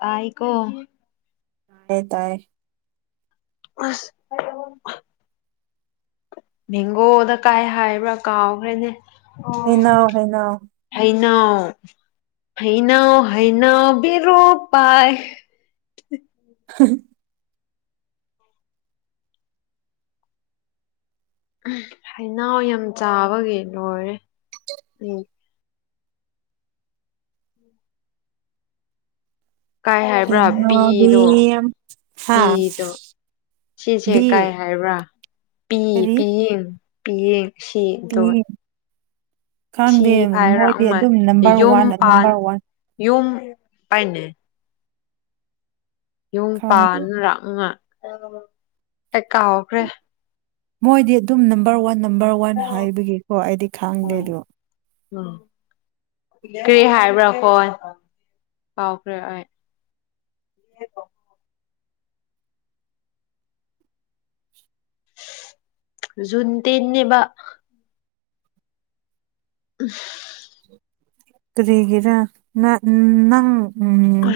ꯇꯥꯏ ꯀꯣ [unintelligible] ꯇꯥꯏ ꯑꯁ [unintelligible] ꯃꯦꯡꯒꯣꯗ ꯀꯥꯏ ꯍꯥꯏꯕ꯭ꯔꯥ ꯀꯥꯎꯈ꯭ꯔꯦꯅꯦ ꯑꯣ ꯍꯩꯅꯧ ꯍꯩꯅꯧ ꯍꯩ ꯅꯧ ꯍꯩꯅꯧ ꯍꯩꯅꯧ ꯕꯤꯔꯨ ꯄꯥꯏ [inaudible] ꯍ ꯍ ꯍꯩꯅꯧꯌꯥꯝ ꯆꯥꯕꯒꯤ ꯂꯣꯏꯔꯦ ꯎꯝ ꯀꯥꯏ ꯍꯥꯏꯕ꯭ꯔꯥ ꯍꯩꯅꯧꯗꯤ ꯄꯤꯗꯣ ꯍꯥ ꯄꯤꯗꯣ ꯁꯤꯁꯦ ꯕꯤ ꯀꯥꯏ ꯍꯥꯏꯕ꯭ꯔꯥ ꯄꯤ ꯀꯔꯤ ꯄꯤꯌꯤꯡ ꯄꯤꯌꯤꯡ ꯄꯤ ꯁꯤꯗꯣꯠ ꯊꯤ ꯈꯪꯗꯦ ꯃꯣꯏꯗꯤ ꯐꯥꯏꯔꯥꯛꯃ ꯑꯗꯨꯝ ꯅꯝꯕꯔ ꯌꯨꯝ ꯋꯥꯟ ꯄꯥꯟ ꯅꯝꯕꯔ ꯋꯥꯟ ꯌꯨꯝ ꯄꯥꯏꯅꯦ ꯌꯨꯝ ꯈꯪꯗꯦ ꯄꯥꯟ ꯂꯥꯛꯅꯉꯥꯏ ꯑꯩ ꯀꯥꯎꯈ꯭ꯔꯦ ꯃꯣꯏꯗꯤ ꯗꯨꯝ ꯅꯝꯕꯔ ꯋꯥꯟ ꯅꯝꯕꯔ ꯋꯥꯟ ꯍꯥꯏꯕꯒꯤꯀꯣ ꯑꯩꯗꯤ ꯈꯥꯡꯗꯦꯗꯣ [unintelligible] ꯀ꯭ꯔꯤ ꯍꯥꯏꯕ꯭ꯔꯥ ꯐꯣꯟ ꯀꯥꯎꯈ꯭ꯔꯦ ꯑꯩ [unintelligible] ꯖꯨꯟ ꯇꯤꯟꯅꯦꯕ [inaudible] ꯀꯔꯤꯒꯤꯔ ꯅꯥ ꯅꯪ ꯎꯝ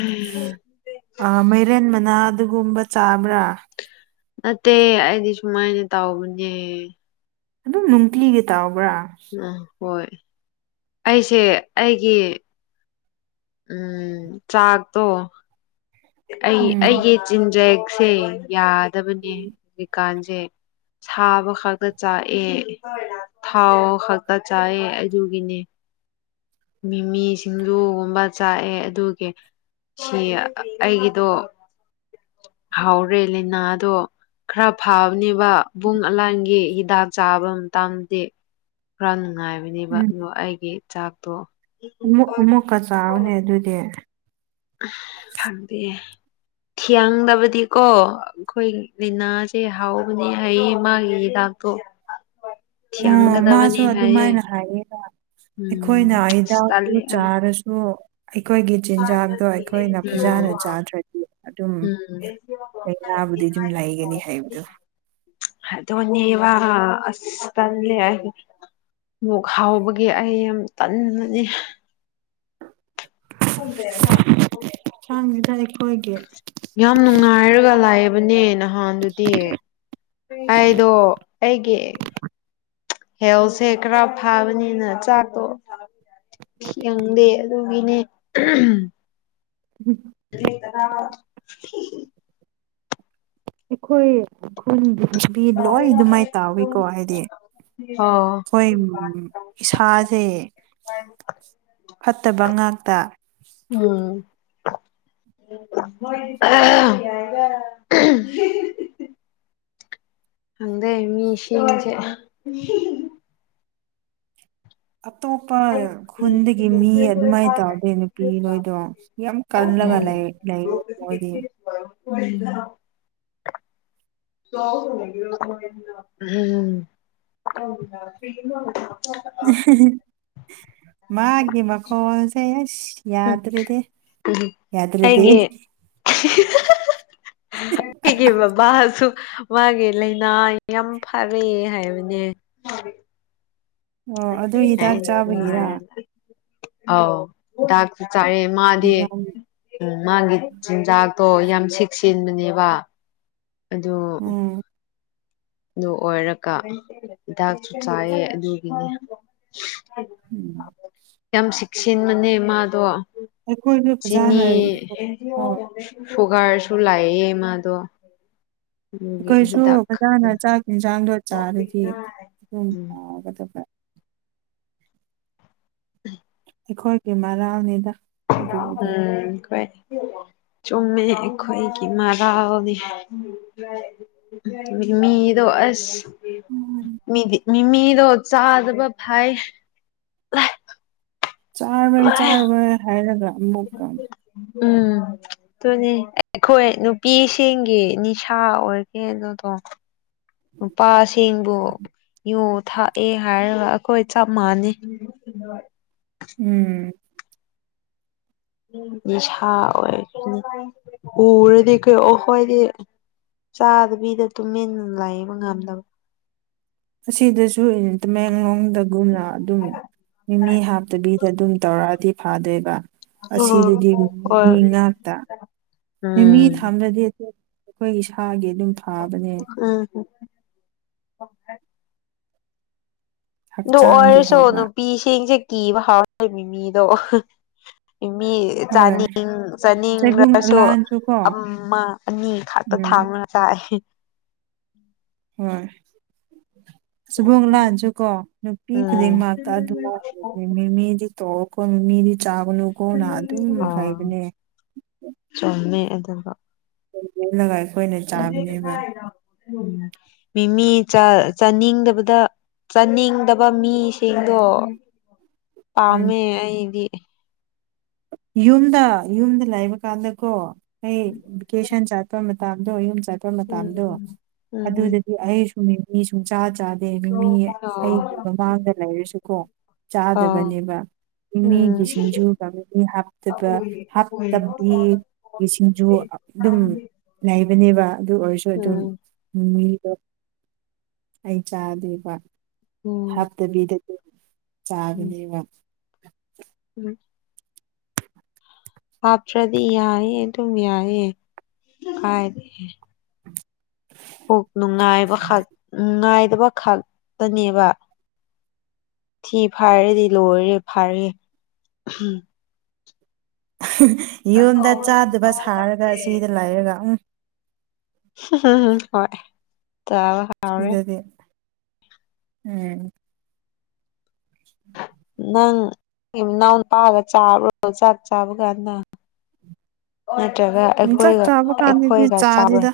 ꯑꯥ ꯃꯩꯔꯦꯟ ꯃꯅꯥ ꯗꯨꯒꯨꯝꯕ ꯆꯥꯕ꯭ꯔꯥ ꯅꯠꯇꯦ ꯑꯩꯗꯤ ꯁꯨꯃꯥꯏꯅ ꯇꯧꯕꯅꯦ ꯑꯗꯨꯝ ꯅꯨꯡꯇꯤꯂꯤꯒꯤ ꯇꯥꯎ ꯑꯥ ꯍꯣꯏ ꯑꯩꯁꯦ ꯑꯩꯒꯤ ꯎꯝ ꯆꯥꯥꯛ ꯇꯣ ꯑꯩ ꯎꯝ ꯑꯩꯒꯤ ꯆꯤꯟꯖꯦꯛꯁꯦ ꯌꯥꯗꯕꯅꯦ ꯍꯧꯖꯤꯛꯀꯥꯟꯁꯦ ꯁꯥꯕ ꯈꯛꯇ ꯆꯥꯛꯑꯦ ꯊꯥꯎ ꯈꯛꯇ ꯆꯥꯏꯑꯦ ꯑꯗꯨꯒꯤꯅꯦ ꯃꯤꯃꯤ ꯁꯤꯡꯖꯨꯒꯨꯝꯕ ꯆꯥꯛꯑꯦ ꯑꯗꯨꯒꯤ ꯁꯤ ꯑꯩꯒꯤꯗꯣ ꯍꯥꯎꯔꯦ ꯂꯤꯅꯥꯗꯣ ꯈꯥꯔ ꯐꯕꯅꯦꯕ ꯥꯕꯨꯡ ꯑꯂꯥꯟꯒꯤ ꯍꯤꯗꯥꯛ ꯆꯥꯕ ꯃꯇꯥꯝꯁꯤ ꯀꯟ ꯉꯥꯏꯕꯅꯦꯕ ꯎꯝ ꯑꯗꯣ ꯑꯩꯒꯤ ꯆꯥꯛꯇꯣ ꯑꯃꯨꯛ ꯑꯃꯨꯛꯀ ꯆꯥꯎꯅꯦ ꯑꯗꯨꯗꯤ ꯐꯪꯗꯦ ꯊꯤꯌꯥꯡꯗꯕꯗꯤꯀꯣ ꯈꯣꯏ ꯒꯤꯅ ꯁꯤ ꯍꯥꯎꯕꯅꯤ ꯍꯥꯏꯌꯦ ꯃꯥꯒꯤ ꯍꯤꯗꯥꯛ ꯇꯣ ꯎꯝ ꯃꯥꯁꯨ ꯊꯤꯌꯥꯡꯒꯗꯕꯅꯦ ꯍꯥꯏꯌꯦ ꯑꯗꯨꯃꯥꯏꯅ ꯍꯥꯏꯌꯦ ꯎꯝ ꯑꯩꯈꯣꯏꯅ ꯏꯁ ꯍꯤꯗꯥꯛꯇꯨ ꯇꯜꯂꯦ ꯑꯩ ꯆꯥꯔꯁꯨ ꯑꯩꯈꯣꯏꯒꯤ ꯆꯤꯟꯖꯥꯛꯇꯣ ꯑꯩꯈꯣꯏꯅ ꯎꯝ ꯐꯖꯅ ꯆꯥꯗ꯭ꯔꯗꯤ ꯑꯗꯨꯝ ꯎꯝ ꯂꯩꯅꯕꯨꯗꯤ ꯗꯨꯝ ꯂꯩꯒꯅꯤ ꯍꯥꯏꯕꯗꯣ ꯑꯗꯨꯅꯤꯕ ꯑꯁ ꯇꯜꯂꯦ ꯑꯩꯗꯤ ꯃꯨꯛ ꯍꯥꯎꯕꯒꯤ ꯑꯩ ꯌꯥꯝ ꯇꯟꯕꯅꯤ [unintelligible] [unintelligible] ꯌꯥꯝ ꯅꯨꯡꯉꯥꯏꯔꯒ ꯂꯩꯕꯅꯦ ꯅꯍꯥꯟꯗꯨꯗꯤ ꯑꯩꯗꯣ ꯑꯩꯒꯤ ꯍꯦꯜꯁꯦ ꯈꯥꯔ ꯐꯥꯕꯅꯤꯅ ꯆꯥꯛꯇꯣ ꯐꯤꯌꯪꯗꯦ ꯑꯗꯨꯒꯤꯅꯦ [unintelligible] [inaudible] ꯑꯩꯈꯣꯏ ꯈꯨꯟꯒꯤ ꯅꯨꯄꯤ ꯂꯣꯏ ꯗꯨꯃꯥꯏꯅ ꯇꯥꯎꯋꯤꯀꯣ ꯍꯥꯏꯗꯤ ꯑꯣ ꯈꯣꯏ ꯎꯝ ꯏꯁꯥꯁꯦ ꯐꯩ ꯐꯠꯇꯕ ꯉꯥꯛ ꯎꯝ ꯑꯍꯥꯍꯥ ꯎꯝꯍꯨꯝ ꯈꯪꯗꯦ ꯃꯤꯁꯤꯡꯁꯦ ꯑꯇꯣꯞꯄ ꯈꯨꯟꯗꯒꯤ ꯃꯤ ꯑꯗꯨꯃꯥꯏꯅ ꯇꯧꯗꯦ ꯅꯨꯄꯤ ꯅꯣꯏꯗꯣ ꯌꯥꯝ ꯀꯜꯂꯒ ꯎꯝ ꯂꯩ ꯂꯩꯌꯦ ꯃꯣꯏꯗꯤ [unintelligible] [inaudible] ꯎꯝ ꯍꯨꯝ ꯍꯨꯝ ꯑꯦꯍꯦꯍꯦ ꯃꯥꯒꯤꯃꯈꯣꯟꯁꯦ ꯑꯁ ꯌꯥꯗ꯭ꯔꯦꯗꯦ ꯌꯥꯗ꯭ꯔꯦꯗꯦ ꯏꯩꯒꯤ ꯕꯥꯕꯥ ꯁꯨ ꯃꯥꯒꯤ ꯂꯩꯅꯥ ꯌꯥꯝ ꯐꯔꯦ ꯍꯥꯏꯕꯅꯦ ꯑꯣ ꯑꯗꯨ [unintelligible] ꯍꯤꯗꯥꯛ ꯆꯥꯕꯒꯤꯔ [unintelligible] ꯑꯥꯎ ꯗꯥꯛ ꯆꯥꯏꯌꯦ ꯃꯥꯗꯤ ꯌꯥꯝ ꯎꯝ ꯃꯥꯒꯤ ꯆꯤꯟꯖꯥꯛ ꯇꯣ ꯌꯥꯝ ꯆꯦꯛꯁꯤꯟꯕꯅꯦꯕ ꯑꯗꯨ ꯎꯝ ꯑꯗꯨ ꯑꯣꯏꯔꯒ ꯍꯤꯗꯥꯛꯁꯨ ꯆꯥꯏꯌꯦ ꯑꯗꯨꯒꯤꯅꯦ ꯎꯝ ꯌꯥꯝ ꯁꯦꯛꯁꯤꯟꯕꯅꯦ ꯃꯥꯗꯣ ꯑꯩꯈꯣꯏꯁꯨ ꯆꯤꯅꯤ ꯐꯖꯅ ꯑꯣ ꯐꯨꯒꯥꯏꯔꯁꯨ ꯂꯥꯌꯦ ꯃꯥꯗꯣ ꯑꯗꯨꯒꯤ ꯍꯤꯗꯥꯛ ꯈꯛꯇ ꯃꯥꯅ ꯆꯥꯛ ꯌꯦꯟꯁꯥꯡꯗꯣ ꯆꯥꯔꯗꯤ ꯑꯗꯨꯝ ꯎꯝ ꯐꯒꯗꯕ ꯑꯩꯈꯣꯏꯒꯤ ꯃꯔꯥꯜꯅꯦꯗ ꯎꯝ ꯀꯩ ꯆꯨꯝꯃꯦ ꯑꯩꯈꯣꯏꯒꯤ ꯃꯥꯔꯥꯜꯅꯦ ꯃꯤꯃꯤꯗꯣ ꯑꯁ ꯃꯤꯗꯤ ꯃꯤꯃꯤꯗꯣ ꯆꯥꯗꯕ ꯐꯩꯌꯦ ꯆꯥꯔꯣꯏ ꯆꯥꯔꯣꯏ ꯍꯥꯏꯔꯒ ꯑꯃꯨꯛꯀ ꯎꯝ ꯑꯗꯨꯅꯦ ꯑꯩꯈꯣꯏ ꯅꯨꯄꯤꯁꯤꯡꯒꯤ ꯅꯤꯁꯥ ꯑꯣꯏꯕꯅꯦ ꯑꯗꯨꯗꯣ ꯅꯨꯄꯥꯁꯤꯡꯕꯨ ꯌꯨ ꯊꯛꯑꯦ ꯍꯥꯏꯔꯒ ꯍꯣꯏ ꯆꯞ ꯃꯥꯟꯅꯩ ꯎꯝ ꯅꯤꯁꯥ ꯑꯣꯏ ꯎꯔꯗꯤ ꯀꯣ ꯑꯈꯣꯏꯗꯤ ꯆꯥꯗꯕꯤꯗ ꯇꯨꯃꯤꯟ ꯂꯩꯕ ꯉꯝꯗꯕ ꯑꯁꯤꯗꯁꯨ ꯇꯥꯃꯦꯡꯂꯣꯡꯗꯒꯨꯝꯅ ꯑꯗꯨꯝ ꯃꯤꯃꯤ ꯍꯥꯞꯇꯕꯤꯗ ꯑꯗꯨꯝ ꯇꯧꯔꯛꯑꯗꯤ ꯐꯥꯗꯣꯏꯕ ꯑꯁꯤꯗꯗꯤ ꯍꯣꯏ ꯃꯤ ꯉꯥꯛꯇ ꯃꯤꯃꯤ ꯎꯝ ꯊꯝꯗ꯭ꯔꯥꯗꯤ ꯑꯩꯈꯣꯏ ꯏꯁꯥꯒꯤ ꯑꯗꯨꯝ ꯊꯥꯕꯅꯦ ꯎꯝ [unintelligible] [inaudible] ꯑꯗꯨ ꯍꯛꯆꯥꯡꯒꯤ ꯑꯣꯏꯔꯁꯨ ꯍꯩꯕ ꯅꯨꯄꯤꯁꯤꯡꯁꯦ ꯀꯤꯕ ꯍꯧꯔꯦ ꯃꯤꯃꯤꯗꯣ ꯑꯍꯥ ꯃꯤ ꯍꯣꯏ ꯆꯥꯅꯤꯡ ꯆꯩꯕꯨꯡ ꯆꯥꯅꯤꯡꯔꯁꯨ ꯂꯥꯟꯁꯨ ꯀꯣ ꯑꯃ ꯑꯅꯤ ꯈꯛꯇ ꯎꯝ ꯊꯥꯡꯔꯒ ꯆꯥꯏꯑꯦ [inaudible] ꯍꯣꯏ [unintelligible] ꯎꯝ [unintelligible] ꯃꯤꯃꯤꯗꯤ ꯆꯥꯒꯅꯨꯀꯣꯅ ꯑꯗꯨꯝ ꯑ ꯍꯥꯏꯕꯅꯦ ꯆꯨꯝꯃꯦ ꯑꯗꯨꯝꯕ [unintelligible] ꯑꯈꯣꯏꯅ ꯆꯥꯕꯅꯦꯕ ꯃꯤꯃꯤ ꯆꯥ ꯆꯥꯅꯤꯡꯗꯕꯗ ꯆꯥꯅꯤꯡꯗꯕ ꯃꯤꯁꯤꯡꯗꯣ ꯎꯝ ꯄꯥꯝꯃꯦ ꯑꯩꯗꯤ ꯌꯨꯝꯗ ꯌꯨꯝꯗ ꯂꯩꯕ ꯀꯥꯟꯗꯀꯣ ꯑꯩ ꯚꯤꯀꯦꯁꯟ ꯆꯠꯄ ꯃꯠ ꯃꯇꯝꯗꯣ ꯌꯨꯝ ꯆꯠꯄ ꯎꯝ ꯃꯇꯝꯗꯣ ꯎꯝ ꯑꯗꯨꯗꯗꯤ ꯑꯩ ꯁꯨꯝ ꯃꯤ ꯃꯤ ꯁꯨꯡꯆꯥ ꯆꯥ ꯆꯥꯗꯦ ꯃꯤꯃꯤ ꯎꯝ ꯑꯩꯒꯤ ꯃꯃꯥꯡꯗ ꯂꯩꯔꯁꯨꯀꯣ ꯑꯥ ꯆꯥꯗꯕꯅꯦꯕ ꯎꯝ ꯃꯤꯃꯤꯒꯤ ꯁꯤꯡꯖꯨꯒ ꯑꯃꯨꯛ ꯃꯤꯃꯤ ꯍꯥꯞꯇꯕ ꯍꯥꯞꯇꯕꯤ ꯁꯤꯡꯖꯨ ꯑꯗꯨꯝ ꯂꯩꯕꯅꯦꯕ ꯑꯗꯨ ꯑꯣꯏꯔꯁꯨ ꯑꯗꯨꯝ ꯎꯝ ꯃꯤꯗꯣ ꯑꯩ ꯆꯥꯗꯦꯕ ꯎꯝ ꯍꯥꯞꯇꯕꯤꯗ ꯎꯝ ꯆꯥꯒꯅꯦꯕ ꯎꯝ ꯍꯥꯞꯇ꯭ꯔꯗꯤ ꯌꯥꯏꯌꯦ ꯑꯗꯨꯝ ꯌꯥꯏꯌꯦ ꯀꯥꯏ ꯀꯣꯛꯅꯨꯡꯉꯥꯏꯕ ꯈꯛ ꯅꯨꯡꯉꯥꯏꯇꯕ ꯈꯛꯇꯅꯦꯕ ꯊꯤ ꯐꯥꯏꯔꯗꯤ ꯂꯣꯏꯔꯦ ꯐꯔꯦ ꯌꯨꯝꯗ ꯆꯥꯗꯕ ꯁꯥꯔꯒ ꯁꯤꯗ ꯂꯩꯔꯒ ꯎꯝ ꯍꯣꯏ ꯆꯥꯕ ꯍꯥꯎꯔꯦ ꯎꯝ ꯅꯪ ꯏꯅꯥꯎꯅꯨꯄꯥꯒ ꯆꯥꯕ꯭ꯔꯣ ꯆꯥꯛ ꯆꯥꯕ ꯀꯥꯟꯗ ꯑꯣ ꯅꯠ ꯇ꯭ꯔꯒ ꯎꯝ ꯆꯥꯛ ꯑꯩꯈꯣꯏꯒ ꯆꯥꯕ ꯀꯥꯟꯗꯗꯤ ꯑꯩꯈꯣꯏꯒ ꯆꯥꯛ ꯆꯥꯗꯦꯗ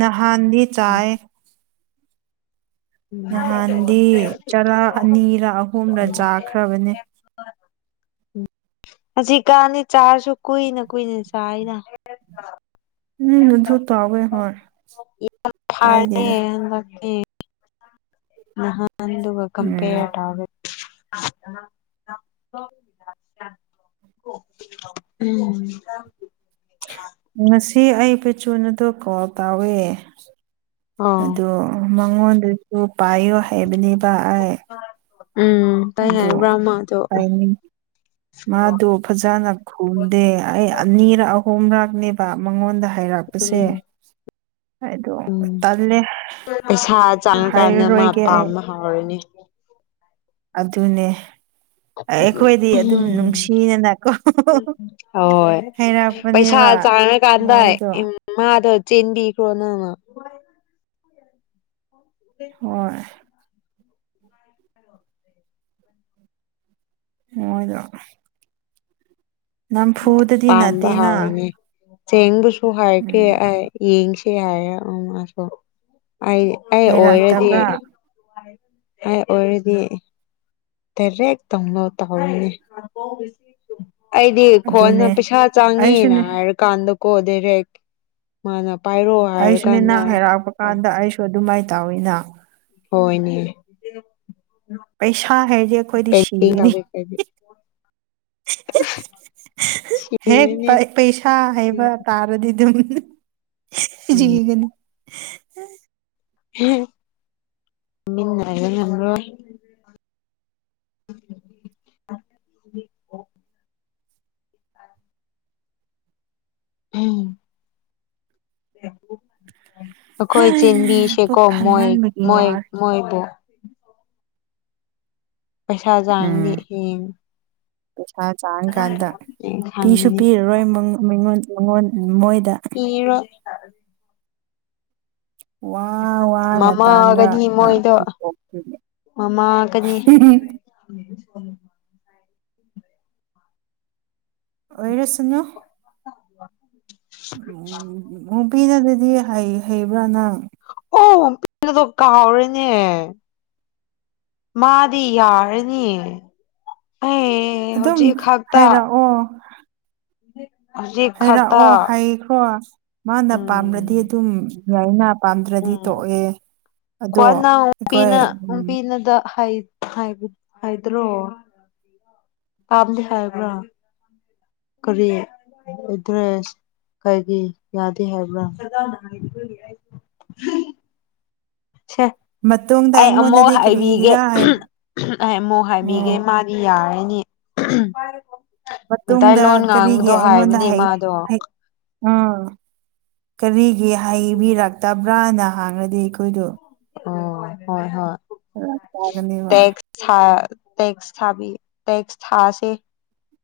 ꯅꯍꯥꯟꯗꯤ ꯆꯥꯏ ꯅꯍꯥꯟꯗꯤ ꯆꯔꯥ ꯑꯅꯤꯔ ꯑꯍꯨꯝꯔ ꯆꯥꯈ꯭ꯔꯕꯅꯦ ꯍꯧꯖꯤꯛ ꯀꯥꯟꯗꯤ ꯆꯥꯔꯁꯨ ꯀꯨꯏꯅ ꯀꯨꯏꯅ ꯆꯥꯏꯗ [unintelligible] ꯌꯥꯝ ꯐꯥꯔꯦ ꯀꯥꯏꯗꯦꯗ ꯍꯟꯗꯛꯇꯤ ꯅꯍꯥꯟꯗꯨꯒ ꯎꯝ ꯀꯝꯄꯤꯌꯔ ꯇꯧꯔꯦ [inaudible] ꯎꯝ ꯉꯁꯤ ꯑꯩ ꯄꯦꯆꯨꯅꯣꯗꯣ ꯀꯣꯜ ꯇꯧꯋꯦ ꯑꯣ ꯑꯗꯨ ꯃꯉꯣꯟꯗꯨꯁꯨ ꯄꯥꯏꯌꯨ ꯍꯥꯏꯕꯅꯦꯕ ꯑꯩ ꯎꯝ ꯀꯩ ꯑꯗꯣ ꯍꯥꯏꯕ꯭ꯔꯥ ꯃꯥꯗꯣ ꯄꯥꯏꯅꯤꯡ ꯃꯥꯗꯣ ꯐꯖꯅ ꯈꯨꯝꯗꯦ ꯑꯩ ꯑꯅꯤꯔꯛ ꯑꯍꯨꯝꯔꯛꯅꯦꯕ ꯃꯉꯣꯟꯗ ꯍꯥꯏꯔꯛꯄꯁꯦ ꯎꯝ ꯑꯩꯗꯣ ꯎꯝ ꯇꯜꯂꯦ ꯄꯩꯁꯥ ꯆꯪꯉꯀꯥꯟꯗ ꯃꯥ ꯍꯥꯏꯔꯔꯣꯏꯒꯦ ꯑꯩ ꯄꯥꯝꯕ ꯍꯧꯔꯅꯤ ꯑꯗꯨꯅꯦ ꯑꯩꯈꯣꯏꯗꯤ ꯑꯗꯨꯝ ꯎꯝ ꯅꯨꯡꯁꯤꯅꯅꯀꯣ ꯍꯥꯏꯔꯛꯄꯅꯦ ꯁꯥ ꯆꯥꯔ ꯀꯥꯟꯗ ꯏꯝ ꯃꯥꯗꯣ ꯆꯦꯟꯕꯤꯈꯣ ꯅꯪꯅ ꯍꯣꯏ ꯄꯣꯏꯗ ꯄꯥꯝꯕ ꯅꯠꯇꯦꯅ ꯍꯥꯎꯔꯅꯤ ꯆꯦꯡꯕꯨꯁꯨ ꯍꯥꯏꯒꯦ ꯎꯝ ꯑꯩ ꯌꯦꯡꯁꯤ ꯍꯥꯏꯔ ꯎꯝ ꯑꯗꯣ ꯑꯩ ꯑꯩ ꯑꯣꯏꯔꯗꯤ ꯍꯩꯔꯛꯇꯕ꯭ꯔꯥ ꯑꯩ ꯑꯣꯏꯔꯗꯤ ꯗꯥꯏꯔꯦꯛ ꯇꯧꯅ ꯇꯧꯅꯅꯤꯡꯉꯦ ꯑꯩꯗꯤ ꯈꯣꯟꯅ ꯑꯗꯨꯅꯦ ꯄꯩꯁꯥ ꯆꯥꯡꯉꯦꯅ ꯑꯩꯁꯨꯅꯦ ꯍꯥꯏꯔꯀꯥꯟꯗꯀꯣ ꯗꯥꯏꯔꯦꯛ ꯃꯥꯅ ꯄꯥꯏꯔꯣ ꯑꯩꯁꯨ ꯍꯥꯏꯔꯀꯥꯟꯗ ꯅꯪ ꯍꯥꯏꯩꯔꯥꯛꯄ ꯀꯥꯟꯗ ꯑꯩꯁꯨ ꯑꯗꯨꯃꯥꯏꯅ ꯇꯧꯋꯤꯅ ꯍꯣꯏꯅꯦ ꯄꯩꯁꯥ ꯍꯥꯏꯔꯗꯤ ꯑꯩꯈꯣꯏꯗꯤ ꯄꯦꯟꯇꯤꯡ ꯁꯤꯒꯅꯤ ꯇꯧꯔꯦ [inaudible] ꯍꯦꯛ ꯏꯔꯅꯦ ꯄꯩꯁꯥ ꯍꯩꯕ ꯇꯥꯔꯗꯤ ꯑꯗꯨꯒꯤꯅꯤ ꯁꯤꯒꯅꯤ [unintelligible] [inaudible] ꯎꯝ ꯀꯣꯏ ꯆꯦꯟꯕꯤꯁꯦ ꯄꯨꯛ ꯀꯣ ꯃꯣꯏ ꯊꯟꯃꯟꯕꯒꯤ ꯃꯣꯏ ꯋꯥꯔꯦ ꯃꯣꯏꯕꯣ ꯄꯩꯁꯥ ꯆꯥꯡꯂꯤ ꯎꯝ ꯍ ꯄꯩꯁꯥ ꯆꯥꯡ ꯀꯥꯟꯗ ꯄꯤꯁꯨ ꯈꯪꯒꯅꯤ ꯄꯤꯔꯔꯣꯏꯉꯣꯟ ꯃꯉꯣꯟ ꯃꯣꯏ ꯄꯤꯔꯣꯏ ꯋꯥ ꯋꯥꯅ ꯃꯃꯥꯒꯗꯤ ꯇꯥꯟꯔꯒ ꯃꯣꯏꯗꯣ ꯄꯤꯊꯣꯛꯇꯣꯏꯅꯦ ꯃꯥꯃꯥꯒꯅꯤ ꯑꯣꯏꯔꯁꯅꯨ ꯎꯝ ꯃꯨꯄꯤꯅꯗꯗꯤ ꯍ ꯩ ꯍꯩꯕ꯭ꯔꯥꯅꯪ ꯑꯣ ꯄꯤꯗ ꯀꯥꯥꯎꯔꯦꯅꯦ ꯃꯥꯗꯤ ꯌꯥꯔꯅꯤ ꯑꯩ ꯑꯗꯨꯝ ꯍꯧꯖꯤꯛ ꯈꯛꯇ ꯍꯥꯏꯔꯛꯑꯣ [inaudible] ꯈꯛꯇ ꯍꯥꯏꯔꯛꯑꯣ ꯍꯥꯏꯈ꯭ꯔꯣ ꯃꯥꯅ ꯄꯥꯝꯂꯗꯤ ꯎꯝ ꯑꯗꯨꯝ ꯌꯥꯏꯅ ꯄꯥꯝꯗ꯭ꯔꯗꯤ ꯇꯣꯛꯑꯦ ꯑꯗꯣ ꯎꯝ ꯑꯩꯈꯣꯏ ꯎꯝ ꯅꯨꯄꯤꯅꯒ ꯍꯥꯏ ꯍꯥꯏꯕ ꯍꯥꯏꯗ꯭ꯔꯣ ꯀꯝꯗꯤ ꯍꯥꯏꯕ꯭ꯔꯥ ꯀꯔꯤ ꯑꯦꯗ꯭ꯔꯦꯁ ꯀꯔꯤꯒꯤ ꯌꯥꯗꯦ ꯍꯥꯏꯕ꯭ꯔꯥ ꯁꯦ ꯃꯇꯨꯡꯗ ꯑꯩ ꯑꯃꯨꯛ ꯑꯩꯉꯣꯟꯗꯗꯤ ꯍꯥꯏꯕꯤꯒꯦ ꯀꯔꯤꯒꯤꯔꯥ ꯍꯥꯏ ꯑꯩ ꯑꯃꯨꯛ ꯎꯝ ꯍꯥꯏꯕꯤꯒꯦ ꯃꯥꯗꯤ ꯌꯥꯔꯦ ꯅꯤ ꯃꯇꯨꯡꯗ ꯃꯤꯇꯩꯇꯩꯂꯣꯟ ꯀꯔꯤꯒꯤ ꯉꯥꯡꯕꯗꯣ ꯑꯩꯉꯣꯟꯗ ꯍꯥꯏꯕꯅꯦ ꯍꯩ ꯏꯃꯥꯗꯣ ꯍꯩ ꯎꯝ ꯀꯔꯤꯒꯤ ꯍꯥꯏꯕꯤꯔꯛꯇꯕ꯭ꯔꯥꯅ ꯍꯥꯡꯉꯗꯤ ꯑꯩꯈꯣꯏꯗꯣ ꯑꯣ ꯍꯣꯏ ꯍꯣꯏ ꯇꯦꯛꯁ [unintelligible] ꯇꯦꯛꯁ ꯊꯥꯕꯤ ꯇꯦꯛꯁ ꯊꯥꯁꯤ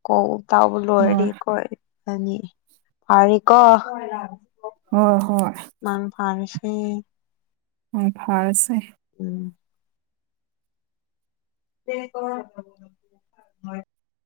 ꯀꯣꯜ ꯇꯥꯎꯕ ꯂꯣꯏꯔꯗꯤ ꯍꯣꯏ ꯀꯣꯏ ꯑꯅꯤ ꯐꯔ ꯀꯣ ꯍꯣꯏ ꯍꯣꯏ ꯎꯝ ꯎ ꯐꯔꯁꯦ ꯎꯝ [inaudible]